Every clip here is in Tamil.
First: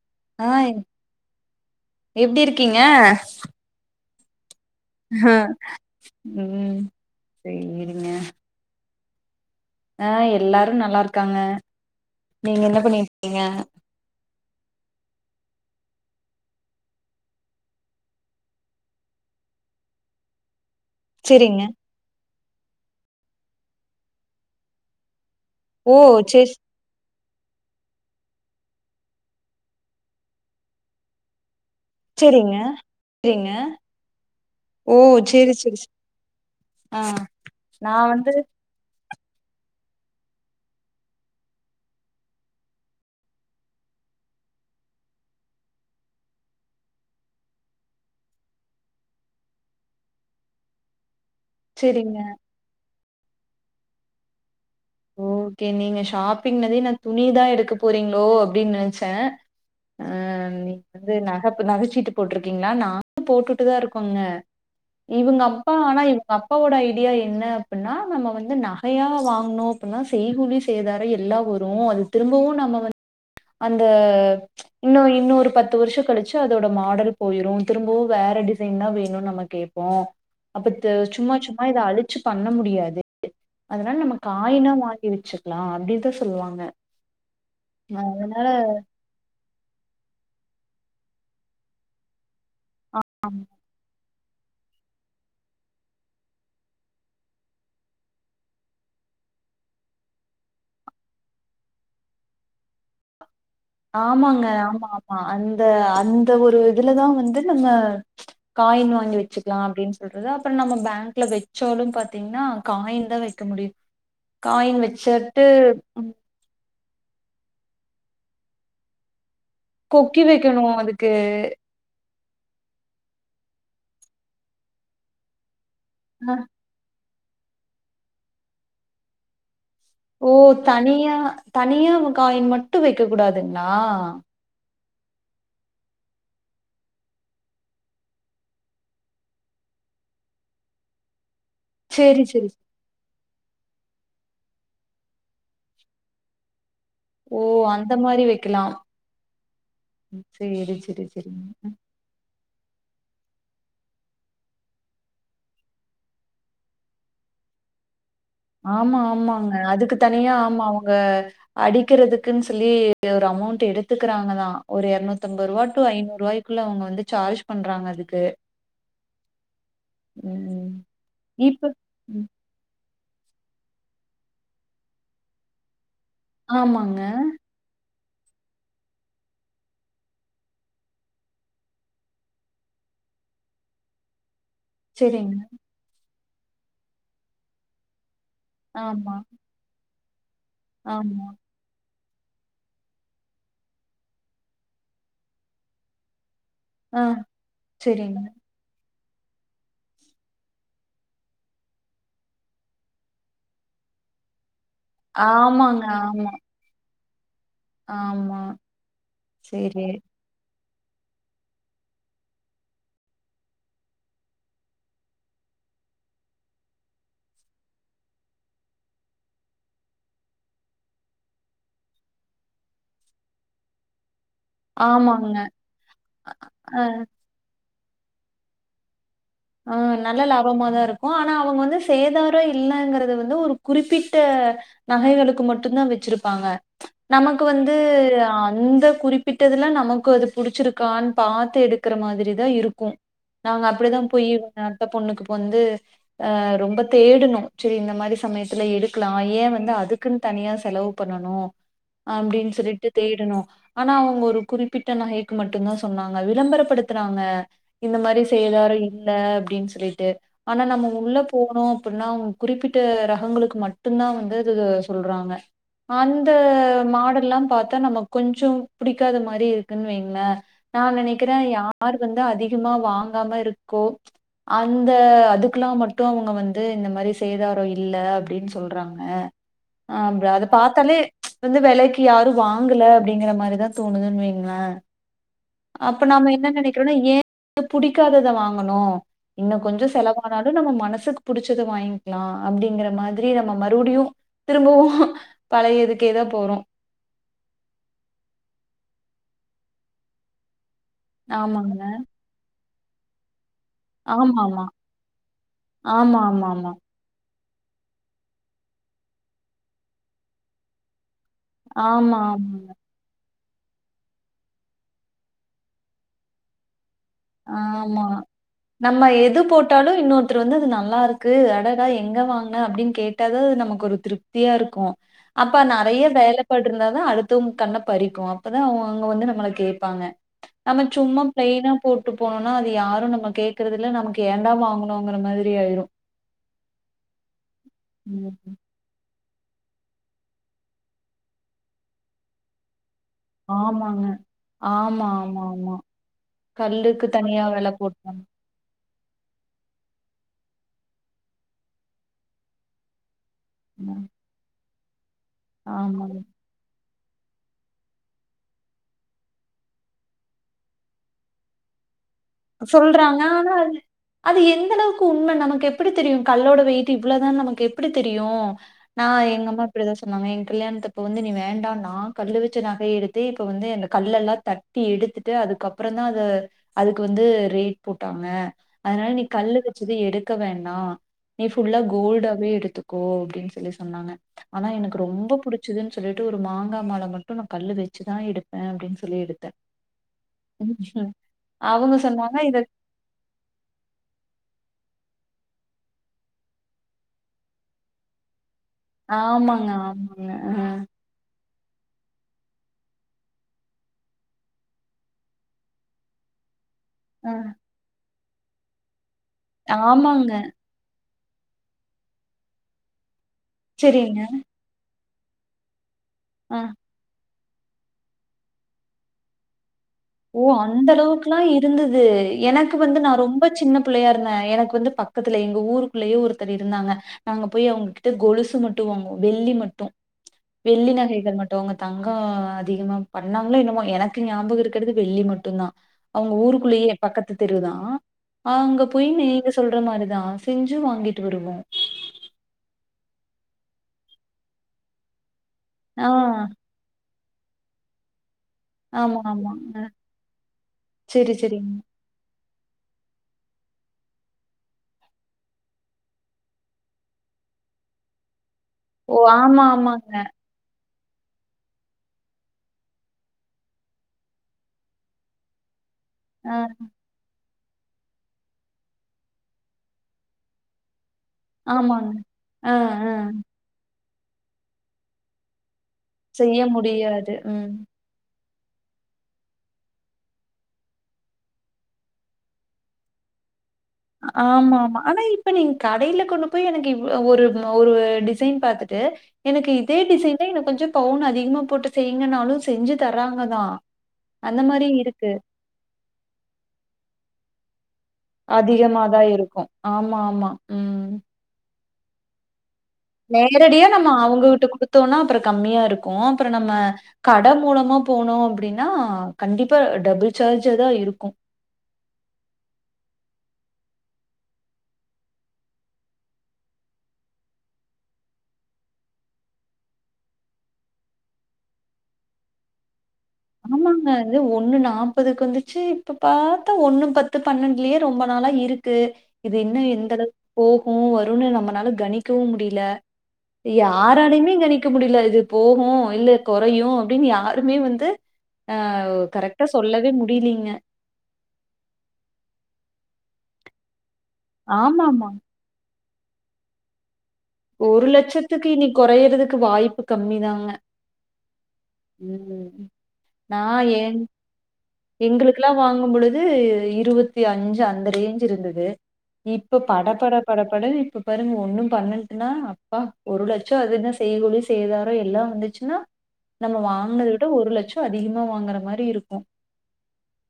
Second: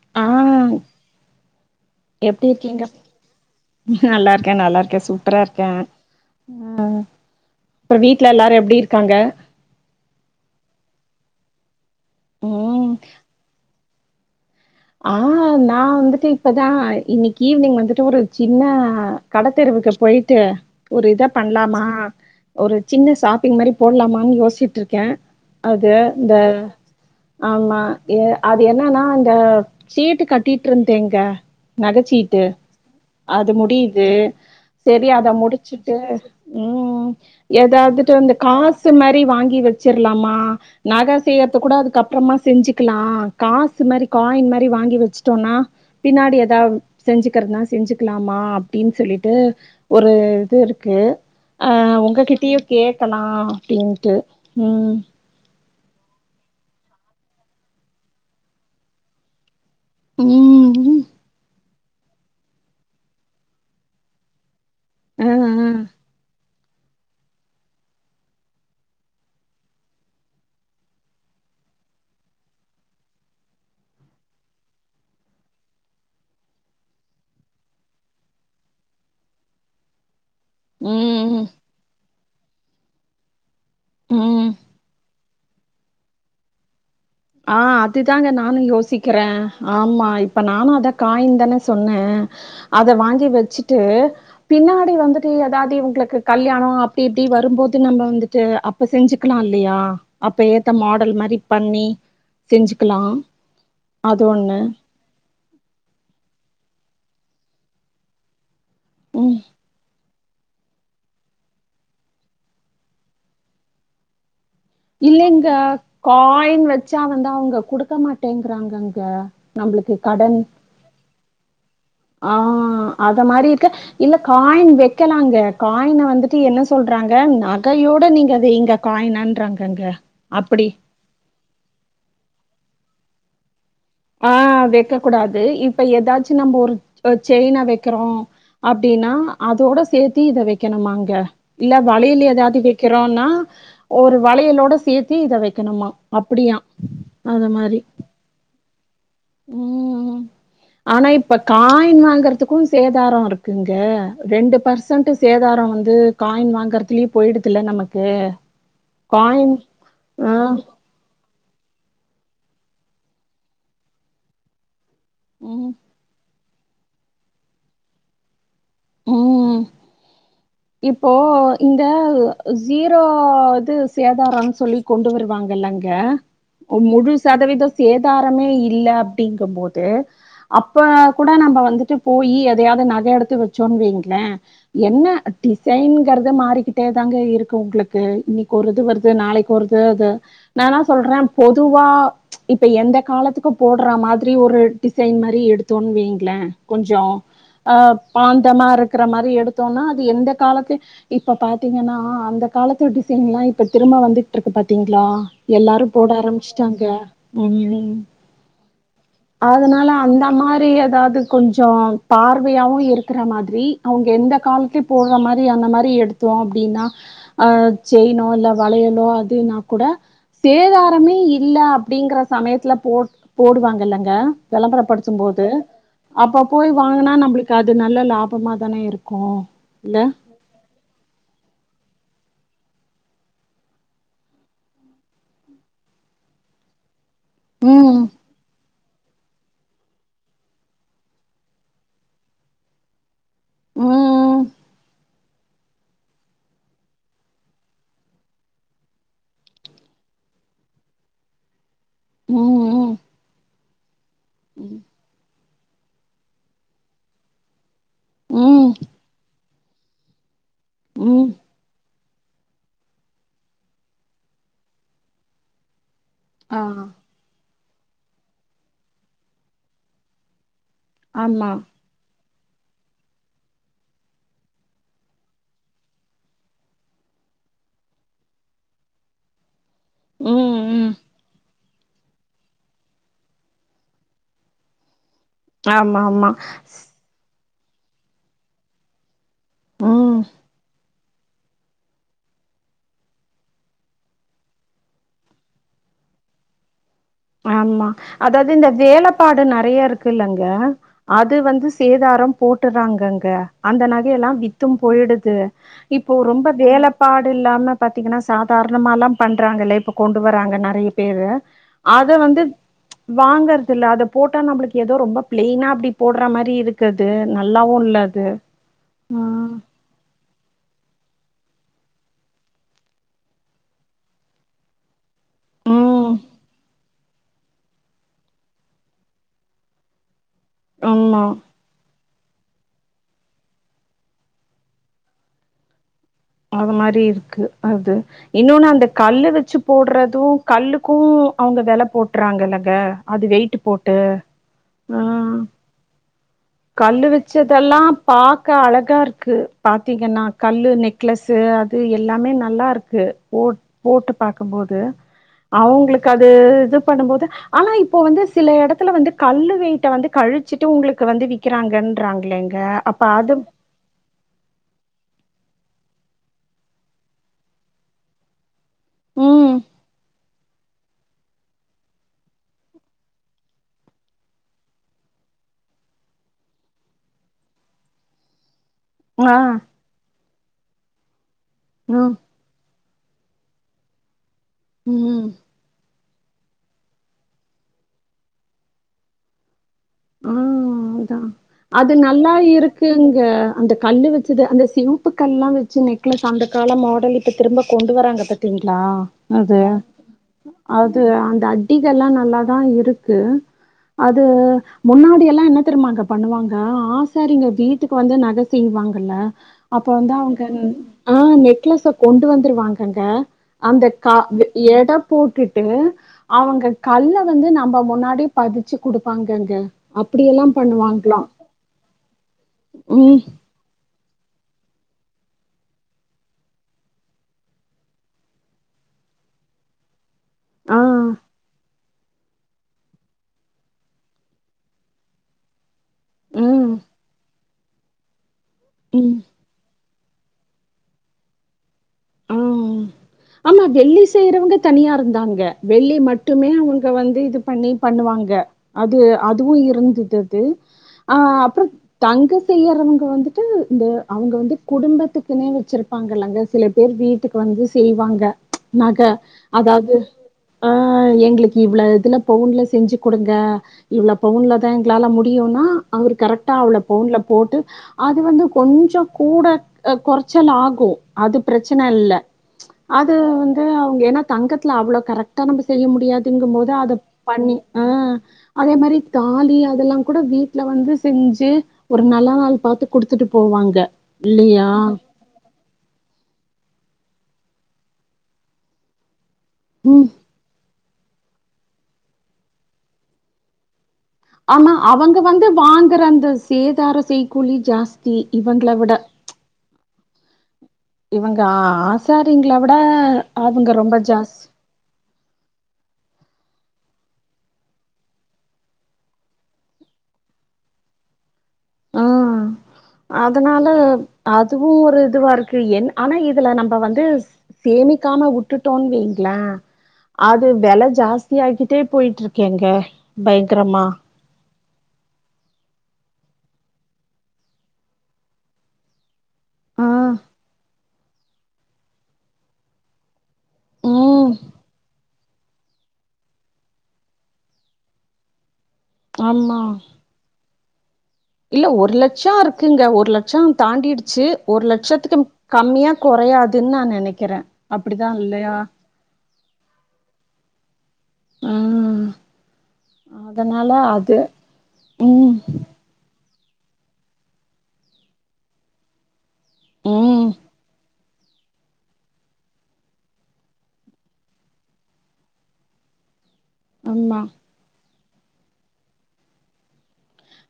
ஆ ஆ எப்படி இருக்கீங்க நல்லா இருக்கு க்க நல்லா இருக்கே சூப்பரா இருக்கே ம் அப்ற வீட்டுல எல்லாரு எப்படி இருக்கு இருக்காங்க அ எல்லாரு நல்லா இருக்காங்க நீங்க என்ன ம் பண்ணிடுருக்கீங்க ஆ நான் வந்துட்டு இப்பதா இன்னைக்கு ஈவினிங் வந்துட்டு ஒரு சின்ன கடத்தெர்வுக்கு போயிட்டு ஒரு இதை சேரிங்க பண்ணலாமா ஒரு சின்ன ஷாப்பிங் மாதிரி போடலாமான்னு யோசிட்டு இருக்கே அது ஓ இந்த சேர் ஆமா ஏ அது என்னன்னா இந்த சீட்டு கட்டிட்டு இருந்தேங்க நகைச்சீட்டு சேரிங்க சேரிங்க அது முடியுது ஓ செரி அதை சேரி சேரி சே முடிச்சுட்டு ஆ ம் ஏதாவதுட்டு வந்து காசு மாரி வாங்கி வச்சிரலாமா நக செய்றது கூட அதுக்ப்றமா செஞ்சுக்கலா காசு மாரி காயின் மாரி வாங்கி வச்சுட்டோம்னா பின்னாடி ஏதாவ் செஞ்சுக்கிறதுன செஞ்சுக்கலாமா அப்படின் சொல்ட்டு ஒரு இது இருக்கு ஆ சேரிங்க உங்ககிட்டியே கேட் இருக்கலா அப்டின்ட்டு ம் கே நீங்க ஷாப்பிங்னத நா துணிதா எடுக்க போறீங்களோ அப்டின்னு நெனச்சே அ நீங்க ம். வந்து நகப் நகச்சீட்டு போட்டுருக்கீங்களா நானு போட்டுட்டுதா இருக்கோங்க அ, இவங்க அ. அப்பா ஆனா இவங்கப் அப்பாவோட ஐடியா என்ன அப்ன்னா நம்ம வந்து நகையா வாங்கனோ அப்பல்லா செய்கூலி சேதாரோ எல்லா வரு அது திரும்பவு நம்ம வந்து அந்த இன்னு இன்னொரு பத்து வருஷ கழிச்சு அதோட மாடல் போயிரும் திரும்பவு வேற டிசைன்தா வேணும்னு நம்ம கேப்போ அப்பத்த ம் சும்மா சும்மா இத அழு ச்சு பண்ண முடியாது அதனால நமக்கு ம் காயினா வாங்கி வச்சிரு ளா அப்டிதா சொல்லுவாங்க ஆ அதுதாங்க அதனால நானு யோசிக்கிறே ஆமா இப்ப நானு அத் அதா காயின் தானே சொன்னே அத வாங்கி வச்சுட்டு பின்னாடி வந்துட்டு ஏதாவது இவங்களுக்கு கல்யாணோ அப்டி இப்டி வரும்போது நம்ம வந்துட்டு அப்ப செஞ்சுக்கலாயில்லையா அப்ப ஏத்த மாடல் மாரி பண்ணி செஞ்சுக்கலா அது ஆமாங்க ஒண்ணு ஆமா ஆமா அந்த அந்த ஒரு இதுல தா வந்து நம்ம காயின் வாங்கி ம் வச்சுக்கலா அப்புடின் சொல் அதுதா அப்ப நம்ம பேங்க்ல வச்சாலு பாத்தீங்கன்னா காயின் தா வைக்க முடியு காயின் வச்சுட்டு இல்லைங்க ம், காயின் வச் ச்சா வந்து அவுங்க குடுக்க மாட்டேங்கறாங்கங்க கொக்கி வைக்கணு அதுக்கு ஆஹ் அத மாரி இருக்க இல்ல காயின் வைக்கலாங்க காயின வந்துட்டு அஹ், என்ன சொல்றாங் க நகையோட நீங்க அது எங்க காயினன்றாங்க ஓ தனியா தனியா காயின் மட் டு வைக்க கூடாது ஆ ஆ வெக்க கூடாது இப்ப ஏதாச்சு நம்ப ஒரு செயின்னா வைக்கிறோ அப்படின்னா அதோட சேர்த்தி இத வைக்கணுமாங்க இல்ல சேரி வழியில சேரி ஏதாவது வைக்கிறோம்னா ஒரு வளையலோட சேர்த்தி இத வைக்கணுமா அப்படியா ஓ அந்த மாரி வைக்கலா ம் சேரி சேரி ஆனா இப்ப சேரிங்க காயின் வாங்கறதுக் அப்பவு சேதாரம் இருக்குங்க ரெண்டு பர்சன்ட்டு சேதார வந்து காயின் வாங்குறதுலயே போயடுதுல நமக் ஆமா ஆமாங்க அதுக்கு ஆ தனியா ஆமா அவுங்க அடிக்கிறதுக்கு இருக்குன்னு சொல்லி ஒரு அமௌண்ட் எடுத்துக்கிறாங்க தான் ஒரு இறநுத்தம்பது ரூபா ம் டு ஐநூறுபாய் குள்ள அவங்க வந்து சார்ஜ் பண்றாங்க அதுக்கு உம் ம் இப்போ இந்த இப்ப ஜீ இப்போ இது சேதாரம் சொல்லி கொண்டு வருவாங்கல்லங் ய ஆமாங்க. முழு சாதவிதோ சேத் சேதாரமே இல்ல அப்படிங்கு போது அப்ப கூட நம்ப வந்துட்டு போயி எதையாவது நகை எடுத்து வச் சொன்வீங்களே என்ன சரிங்க. டிசைன் ங்கறத மாறிக்கிட்டே தாங்க இருக்கு உங்களுக்கு இன்னைக்கு ஒரு இது வருது ஆமா, நாளைக்கு ஒரு து து நான் தான் சொல்றேன் ஆமா. பொதுவா இப்ப எந்த காலத்துக்கு போடுற மாதிரி ஒரு டிசைன் மாரி எடுத்தோன்னு வைங்களேன் கொஞ்சோ ஆ சரிங்க. அஹ் இருக்கிற மாதிரி எடுத்தோம்னா அது எந்த காலத்து இப்ப பாத்தீங்கன்னா அந்த காலத்து டிசைன் எல்லாம் இப்ப திரும்ப வந்துட்டு இருக்கு பாத்திங்களா ஆமாங்க. எல்லாரும் போட ஆமா, ஆரம்பிச்சுிட்டாங்க உம் ஆமா. சரி. அதனால அந்த மாரி ஏதாவது கொஞ்ச பார்வையாவவும் இரு இருக்கற மாதிரி அவங்க எந்த காலத்துலயையும் போடுற மாதிரி அந்த மாதிரி எடுத்தோம் அப்படின்னா அஹ் செயினோ இல்ல வளையலோ அதுனா கூட சேதாரமே இல்ல அப்படிங்கற சமயத்துல போட போடுவாங்க இல்லங்க விளம்பர படிச்சு ஆமாங்க. போது அப்ப போய் அ, வாங்கினா நம்மளுக்கு நல்ல லாபமா தானே இருக்கு ஆஹ் இல்ல நல்ல லாபமாதான் இருக்கும் ஆனா அவங்க வந்து சேதார இல்லங்கிறது வந்து ஒரு குறிப்பிட்ட நகைகளுக்கு மட்டும் தான் வச்சிருப்பாங்க நமக்கு வந்து ம் அந்து குறிப்பிட்டதுல்லா நமக்கு அது புடிச்சிருக்கான் பாத்து எடுக்குற மாதுரிதா இருக்கு நாங்க அப்படிதா ம் புய்யுந்த அந்த பொண்ணுக்கு வந்து அ ரொம்ப தேடுணு செரி இந்த மாரி சமயத்துல எடுக்லா ஏ வந்து அதுக்குன் தனியா செலவு பண்ணனு அப்டின் சொல்லிட்டு ம் தேடுணு ஆனா அவ் ஒரு ம் குறிப்பிட்ட நகைக் மட்டுந்தா சொன்னாங்க விளம்பரப்படுத்துறாங்க இந்த மாரி ம் செய்தாரி அ அப்டின் சொல்லிட்டு ஆனா நம்ம உள்ள ம் போனோ புட்னா அவுங் குறிப்பிட்ட ரகங்களுக்கு மட்டுந்தா வந்து இது சொல்றாங்க அந்த ஆ மாடல்லா பாத் த நம்ம கொஞ்சோ புடிக்காத மாரி இருக்குன் வைங்ள நா நனக்கிற ஆமா யார் வந்து அதிக கிமா வாங்காம இருக் கோ அந்த அதுக்லா மட்டு அவுங்க வந்து இந்த மாரி சேதாரோ இல்ல அப்டின் சொல்றாங்க அ அப்ற அத ம் ம் பாத்தாலே வந்து வெலக்கி யாரு வாங்குல அப்டிங்கிற மாரிதா தோணுதுன் வைங்ளே ஆமா அப்ப ஆமா நாம என்ன நெனைக்கிறோன்னா ஏ புடிக்காதத வாங் அனு இன்னு கொஞ்ச ம் செலவானாலு நம்ம மனசுக் புடிச்சத வாய்ங்கலா அப்பிடிங்கிற மாதிரி நம்ம மறுபடியு திரும்பவு பழையதுக்கே தா போறோ ஆமா அதாவது இந்த வேலப்பாடு நறைய இருக்கு இல்லங்க அது வந்து ஆமாங்க. சேதாரம் போ ட்டுராங்க அங்க அந்த நகையெல்லா ஆமாமா. வித்தும் போயிடுது இப்போ ஆமா, ரொம்ப ஆமாமா. வேலப்பாடு து இல்லாம பாத்தீங்கன்னா சாதாரணமால்லா பண்றாங்கல்ல இப்போ கொண்டு வராங்க நறைய பேரு அது ஆமா, வந்து ஆமாங்க. வாங்கற் இதுல அத போட்டா நம்மளுக்கு ஏதோ ரொம்ப பிளைனா அப்பிடி போடறா மாரி இருக் ஆமா நம்ம ஆ. எது போட்டாலு இன்னொருத்தர் வந்து அது நல்லாருக்கு அத எங்க வாங்ன அப்படின் கேட்டாதா அது நமக்கு ஒரு திருப்தியா இருக்கு அப்ப நெறைய ம் வேலைப்பாட்ருந்தா தா அடுத் தூம் கண்ண பறிக்கு அப்பதா அவங்க அங்க வந்து நம்மள கேப்பாங்க நம்ம சும்மா ஆமா பிளைனா கூப்ட்டு போனுனா அது யாரு நம்ம கேக்குறதில்ல நமக்கு ஏன்டா வாங்குணுங்கிற மாதிரி ஆயிரு அது மாரி இருக்கு அது ம். இன்னொன்னு அந்த கல்லு ச்சு படிச்சு போடுறதும் கல்லுக்கும் அவங்க வெல போட்டுறாங்கல்லங்க அது வெயிட்டு போட்டு ஆமாங்க. ஹ ஆமா, ஆமா, ஆமா. கல்லுக்கு கல்லு தனியா விலை வச்சதெல்லா போட்டாங்க. பாக்க அழகா பாத்தீங்கன்னா கல்லு நெக் நெக்லஸ்ஸு அது எல்லாமே நல்லா ருக்கு போட் ம். போட்டு பாக்கும்போது அவங்களுக்கு ஆமாங்க. அது இது பண்ணும்போது ஆனா இப்போ வந்து சில எடத்துல வந்து கல்லுவெயிட்ட வந்து கழிச்சிட்டு உங்களுக்கு வந்து விக்கிறாங்க சொல்றாங்க ஆனா அது அது எந்த ளவுக்கு உண்ம ந நமக்கு எப்டி தெரியு கல்லோட வெயிட்டு இவ்வளவுதான் நமக்கு எப்டி தெரியும் நா ம் எங்கம்மா இப்படிதா சொன்னாங்க எங்க கல்யாணத்து இப்ப வந்து நீ வேண்டா நா கல்லு வச்ச நக எடுத்து இப்ப வந்து எ கல்லெல்லா தட்டி எடுத்துட்டு அதுக்கப்பறந்தா அது அதுக் வந்து ரேட் போட்டாங்க அதனால நீ ஆ கல்லு வச்சது எடு க்க வேண்னா நீ புல்லா ம் கோல்டாவே எடுத்துக் கோ அப்டின்னு சொல்லி சொன்னாங்க ஆனா எனக்கு ம் ரொம்ப புடிச்சதுன் சொல்லிட்டு ஒரு மாங்கா மால மட்டும் நா கல்லு வச்சுதா எடுப்பே அப்டின்னு சொல்லி எடுத்த ம் [unintelligible] அதா அது நல்லா இருக்குங்க அந்த கல்லு வச்சது அந்த சிவுப்பு கல்லா வச்சு நெக்லஸ் அந்த கால மாடல் இப்ப திரும்ப கொண்டு வராங்கத்த திங்ளா அது ஆமாங்க, ஆமாங்க. அ. அது அந்த அட்டிகெல்லா நல்லாதா இருக்கு அது முன்னாடி எல்லா என்ன தெரிமாங்க பண்ணுவாங் க அ. ஆசாரிங்க வீட்டுக்கு வந்து ந நக செய்வாங்கல்ல அப்ப வந்து ஆமாங்க. அவங்கன் ஆஹ நெக்லஸ்ஸ கொண்டு வந்துருவாங்கங்க அந்த கா சரிங்க. வெ எடப் போட்டுட்டு அ. அவங்க கல்ல வந்து நம்ப முன்னாடி பதிச்சு குடுப்பாங்கங்க ஓ அந்த அளவுக்குலா இருந்துது எனக்கு வந்து நா உம் ரொம்ப சின்ன பிள்ளையா இருந்த எனக்கு வந்து பக்கத்துல எங்க ஊருக்குள்ளயே ஒருத்தர் இருந்தாங்க நாங்க போய் அவங்ககிட்ட கொலுசு மட்டு வாங்குவோ வெள்ளி மட்டு வெள்ளி ஆஹ் நகைகள் மட்டுங்க தங்கோ அதிகமா பண்ணாங்களோ என்னமோ எனக்கு ஞாபகோ இருக் க்கிறது வெள்ளி மட்டுந்தா அவங்க உம் ஊருக்குள்ளயே பக்கத்து தெருதா ஆ அங்க போயி உம் நீங்க சொல்ற மாரி தா செஞ்சு வாங்கிட்டு வருவோ ஆ ஆமா வெள்ளி செய்றவங்க தனியா இருந்தாங்க வெள்ளி ஆ. மட்டுமே அவங்க வந்து இது பண்ணி பண்ணுவாங்க அது ஆமா, ஆமா. அதுவு அ. இருந்துதது ஆ சரி, அப்புறோ சரிங்க. தங்க செய்யறவங்க வந்துட்டு இந்த அவங்க வந்து குடும்பத்துக்குனே வச்சிருப்பாங்கல்லங்க சில பேர் வீட்டுக்கு வந்து செய்வாங்க நக ஓ! ஆமா, அதாவது ஆமாங்க. ஆ ஆ எங்ளுக்கு இவ்ளோ இதுல பவுன்ல செஞ்சி குடுங்க இவ்ளோ பவுன்ல தா எங்களால முடியுன்னா அவரு கரெக்டா அ. அவ்ளோ பவுன்ல போட்டு அது வந்து கொஞ்சோ கூட அ கொறச்சல் ஆகும் அது பிரச்சன ஆமாங்க. இல்ல அ, அ. அது வந்து அவங்க என்னா தங்கத்துல அவ்ளோ கரெக்ட்டா நம்ப செய்ய செய்ய முடியாதுங்கும்போது அத முடியாது பண்ணி ம் ஆ அதே மாரி தாலி அதெல்லா கூட வீட்ல வந்து செஞ்சு ஒரு நல்ல நாள் பாத்து குடுத்துட்டு போவாங்க இல்லையா? ஆமா ஆமா ஆனா இப்ப நீங்க கடையில கொண்டு போய் எனக்கு ஒரு ஒரு டிசைன் பாத்துட்டு எனக்கு இதே ம் டிசைன்ல இன்னு கொஞ்சோ பவுன் அதிகமா போட்டு செய்ங்கனாலு செஞ்சு தராங்கதா ஆமா அவங்க வந்து வாங்குற அந்த சேதாரோ செய்கூலி சாஸ் தி இவங்கள விட அதிகமா தான் இருக்கும் ஆமா ஆமா ம் இவ்ங்க ஆசாரீங்களா நேரடியா நம்ம அவுங்ககுட்ட குடுத்தோன்னா அப்புறோ கம்மியா இருக்கு அப்புறோ நம்ம கட மூலமா போனோ அப்டின்னா கண்டிப்பா டபுள் சார்ஜாதா இருக்கு ஆஹ் அதனால அதுவு ஒரு இதுவா இருக்கு என் ஆனா இதுல நம்ப வந்து சேமிக்காம விட்டுட்டோன் வைங்களே அது வெல ஜாஸ்தி ஆகிட்டே போயிட்டு இருக்கேங்க ஆமாங்க இது ஒன்னு நாப்பதுக்கு வந்துச்சு இப்ப பாத்தா ஒண்ணு பத்து பன்னெண்டுலயே ரொம்ப நாளா இருக்கு இது என்ன ஆ எந்த அளவுக்கு போ உ வருன்னு நம்மனால கணிக்கவு முடியல ம் யாராலயுமே கணிக்க முடியல இது போகு இல்ல கொறையு அப்டின்னு யாருமே வந்து ஆஹ் ஆமா கரெக்டா சொல்லவே முடியலீங்க இல்ல ஒரு லட்சோ இருக்குங்க ஒரு லட்சோ தாண்டிடு ச்சி ஒரு லட்சத்துக்கு ஆமாமா. கம்மியா கொறையாதுனு நா நெனைக்கிறே ஒரு அப்டிதா இல்லையா லட்சத்துக்கு இனி கொறைறதுக் கு வாய்ப்பு கம்மி தாங்க ம் ம் நா அதனால ஏ அது ம் எங்களுக்குல்லா வாங்கும் பொழுது து இருவத்தி அஞ்சு அந்த ரேஞ்ச் இருந்தது இப்ப ம் படபட படபடனு இப்ப பாருங்க ஒன்னும் பண்ண னா அப்பா ஒரு லட்சோ அது என்ன செய்கூலி சேதாரோ எல்லா வந்துச்சுன்னா நம்ம ஆமா வாங்கினத விட ஒரு லட்சோ க்கு அதிகமா வாங்குற மாரி இருக்கு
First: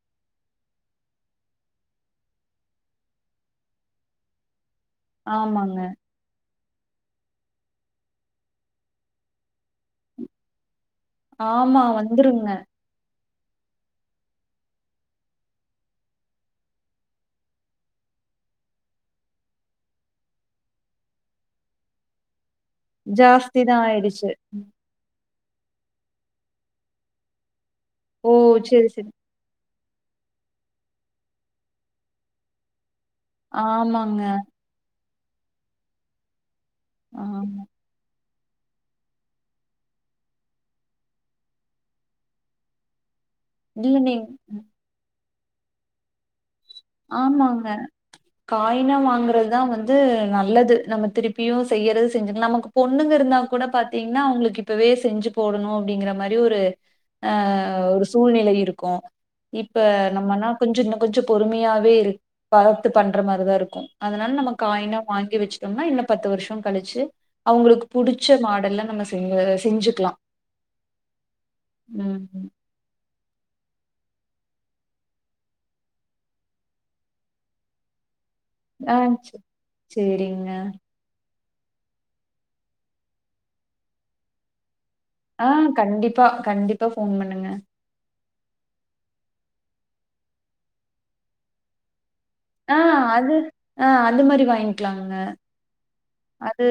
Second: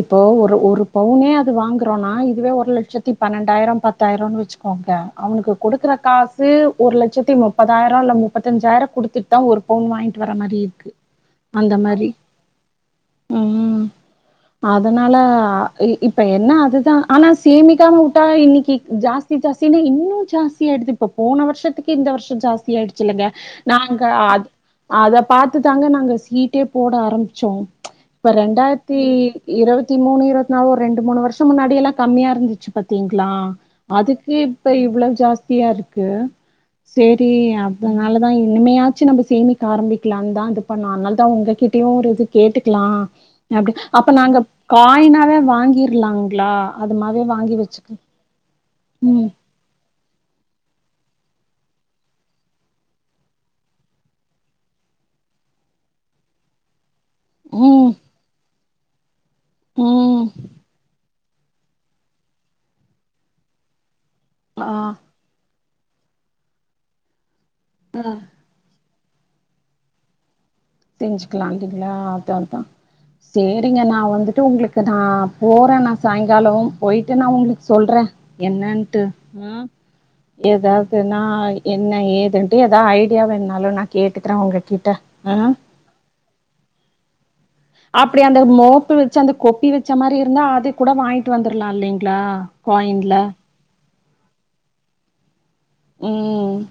இப்போ ஒரு ஒரு பவுனே அது வாங்கறோனா இதுவே ஒரு லட்சத்தி பன்னெண்டாயிரோ பத்தாயிரோனு வச்சு ஓகெய அவனுக்கு ஆமாங்க. கொடுக்கற காசு ஒரு லட்சத்தி முப்பதாயிரம் இல்ல முப்பத்தஞ்சாயிரம் குடுத்துட்டு தான் ஒரு பவுன் வாங்கிட்டு வர மாரி இருக்கு ஆமா வந்துருங்க உம் அதனால இப்ப என்ன அதுதா ஆனா சேமிகா முட்டாய் இன்னைக்கு ஜாஸ்தி ஜாஸ்தினா இன்னு ஜாஸ்தி ஆயிடுது இப்ப போன வர்ஷத்துக்கு இந்த வர்ஷோ ஜாஸ்தி ஜாஸ்தியாஆயிடுசுல்லங்க ஜாஸ்தி தான் நாங்க ஆயிடுச்சு. அத அத பாத் பாத்துதாங்க நாங்க சீட்டே போட ஆரம்பிச்சோ இப்ப ஓ! சரி, ரெண்டாயிரத்தி சரி. இருவத்தி மூணு இருவத்தி நாலு ரெண்டு மூணு வர்ஷோ முன்னாடி எல்லா கம்மியா இருந்துச்சு பத் ங்களா ஆமாங்க. அதுக்கு இப்ப இவ்வளவு ஜாஸ்தியா இருக்கு சரி ஆமா. அதனால இனிமையாச்சும் நம்ம சேமிக்க ஆரம்பிக்கலாம்னு தான் இது பண்ணும் அதனால தான் உங்ககிட்டயும் ஒரு இது கேட்டுக்கலாம் அப்டி இல்ல அப் நீங் நாங்க ம். காயினாவே வாங்கிற்லாங்கள ஆமாங்க காயினா ம் வாங்குறதுதான் வந்து நல்லது நம்ம திருப்பி இப்பயும் செய்யறது செஞ்சு நமக்கு பொண்ணுங்க இருந்தா கூட பாத்தீங்கன்னா அவங்களுக்கு இப்பவே செஞ்சு போடணும் அப்படிங்கிற மாதிரி ஒரு ஆஹ் ம் ஒரு சூழ்நிலை இருக்கு க்கோம் இப்ப ம் நம்மனா கொஞ்சம் இன்னும் கொஞ்சம் பொறுமையாக வேறு வளத்து பண்ற மாரிதான் இருக்கும் அதனால நம்ம ஆ காயினா வாங்கி வச்சு சொன்ன இன்னும் பத்து வருஷம் கழிச்சு அவங்களுக்கு புடிச்ச மாடல்ல நம்ம செய் வேற செஞ்சுக்கலாம் செஞ்சுக்கலாம் அன்றிங்கல அதா அதான் சரிங்க நான் வந்துட்டு உங்களுக்கு நான் போறேன் நான் சாயங்காலம் போய்டு நான் உங்களுக்கு சொல்றேன் ஆ என்னன்ட்டு சே உஹம் சேரிங்க ஏதாவது நா என்ன ஏதுன்ட்டு ஏதாவது ஐடியாவேணாலும் நான் கேட்டுக்கிறேன் உங்க கிட்ட ஆ ஆஹ கண்டிப்பா கண்டிப்பா போன் பண்ணுங்க அப்டி அந்த மோப்பு வச்சு அந்த கொப்பி வச்ச மாதிரி இருந்தா அது கூட வாங்கிட்டு வந்துரலாம் இல்லைங் இல்ல குவாய்ன்ல ஆஹ் அந்த மாரி வாய்ங்கலா இல்ல ம் அது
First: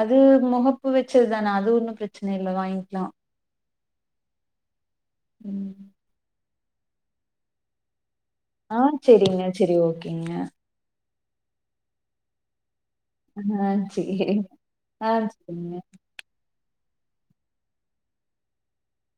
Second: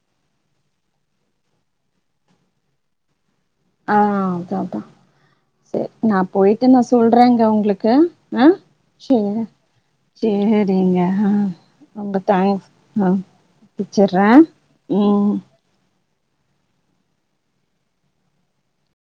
அது முகப்பு வச்சதுதானே அது ஒன்னு பிரச்சன இல்ல வாய்ங்கலா ஆஹ் அதா அதா உம் சரி நா போயிட்டு நா சொல்றேங்க உங்களுக்கு ஆஹ ஆ சேரிங்க சேரி ஓகேங்க சேரிங்க ஆஹ ரொம்ப தேங்க்ஸ் ஆ ஆஹ் சரி வச்சர்றே ஆஹ் ம் சரிங்க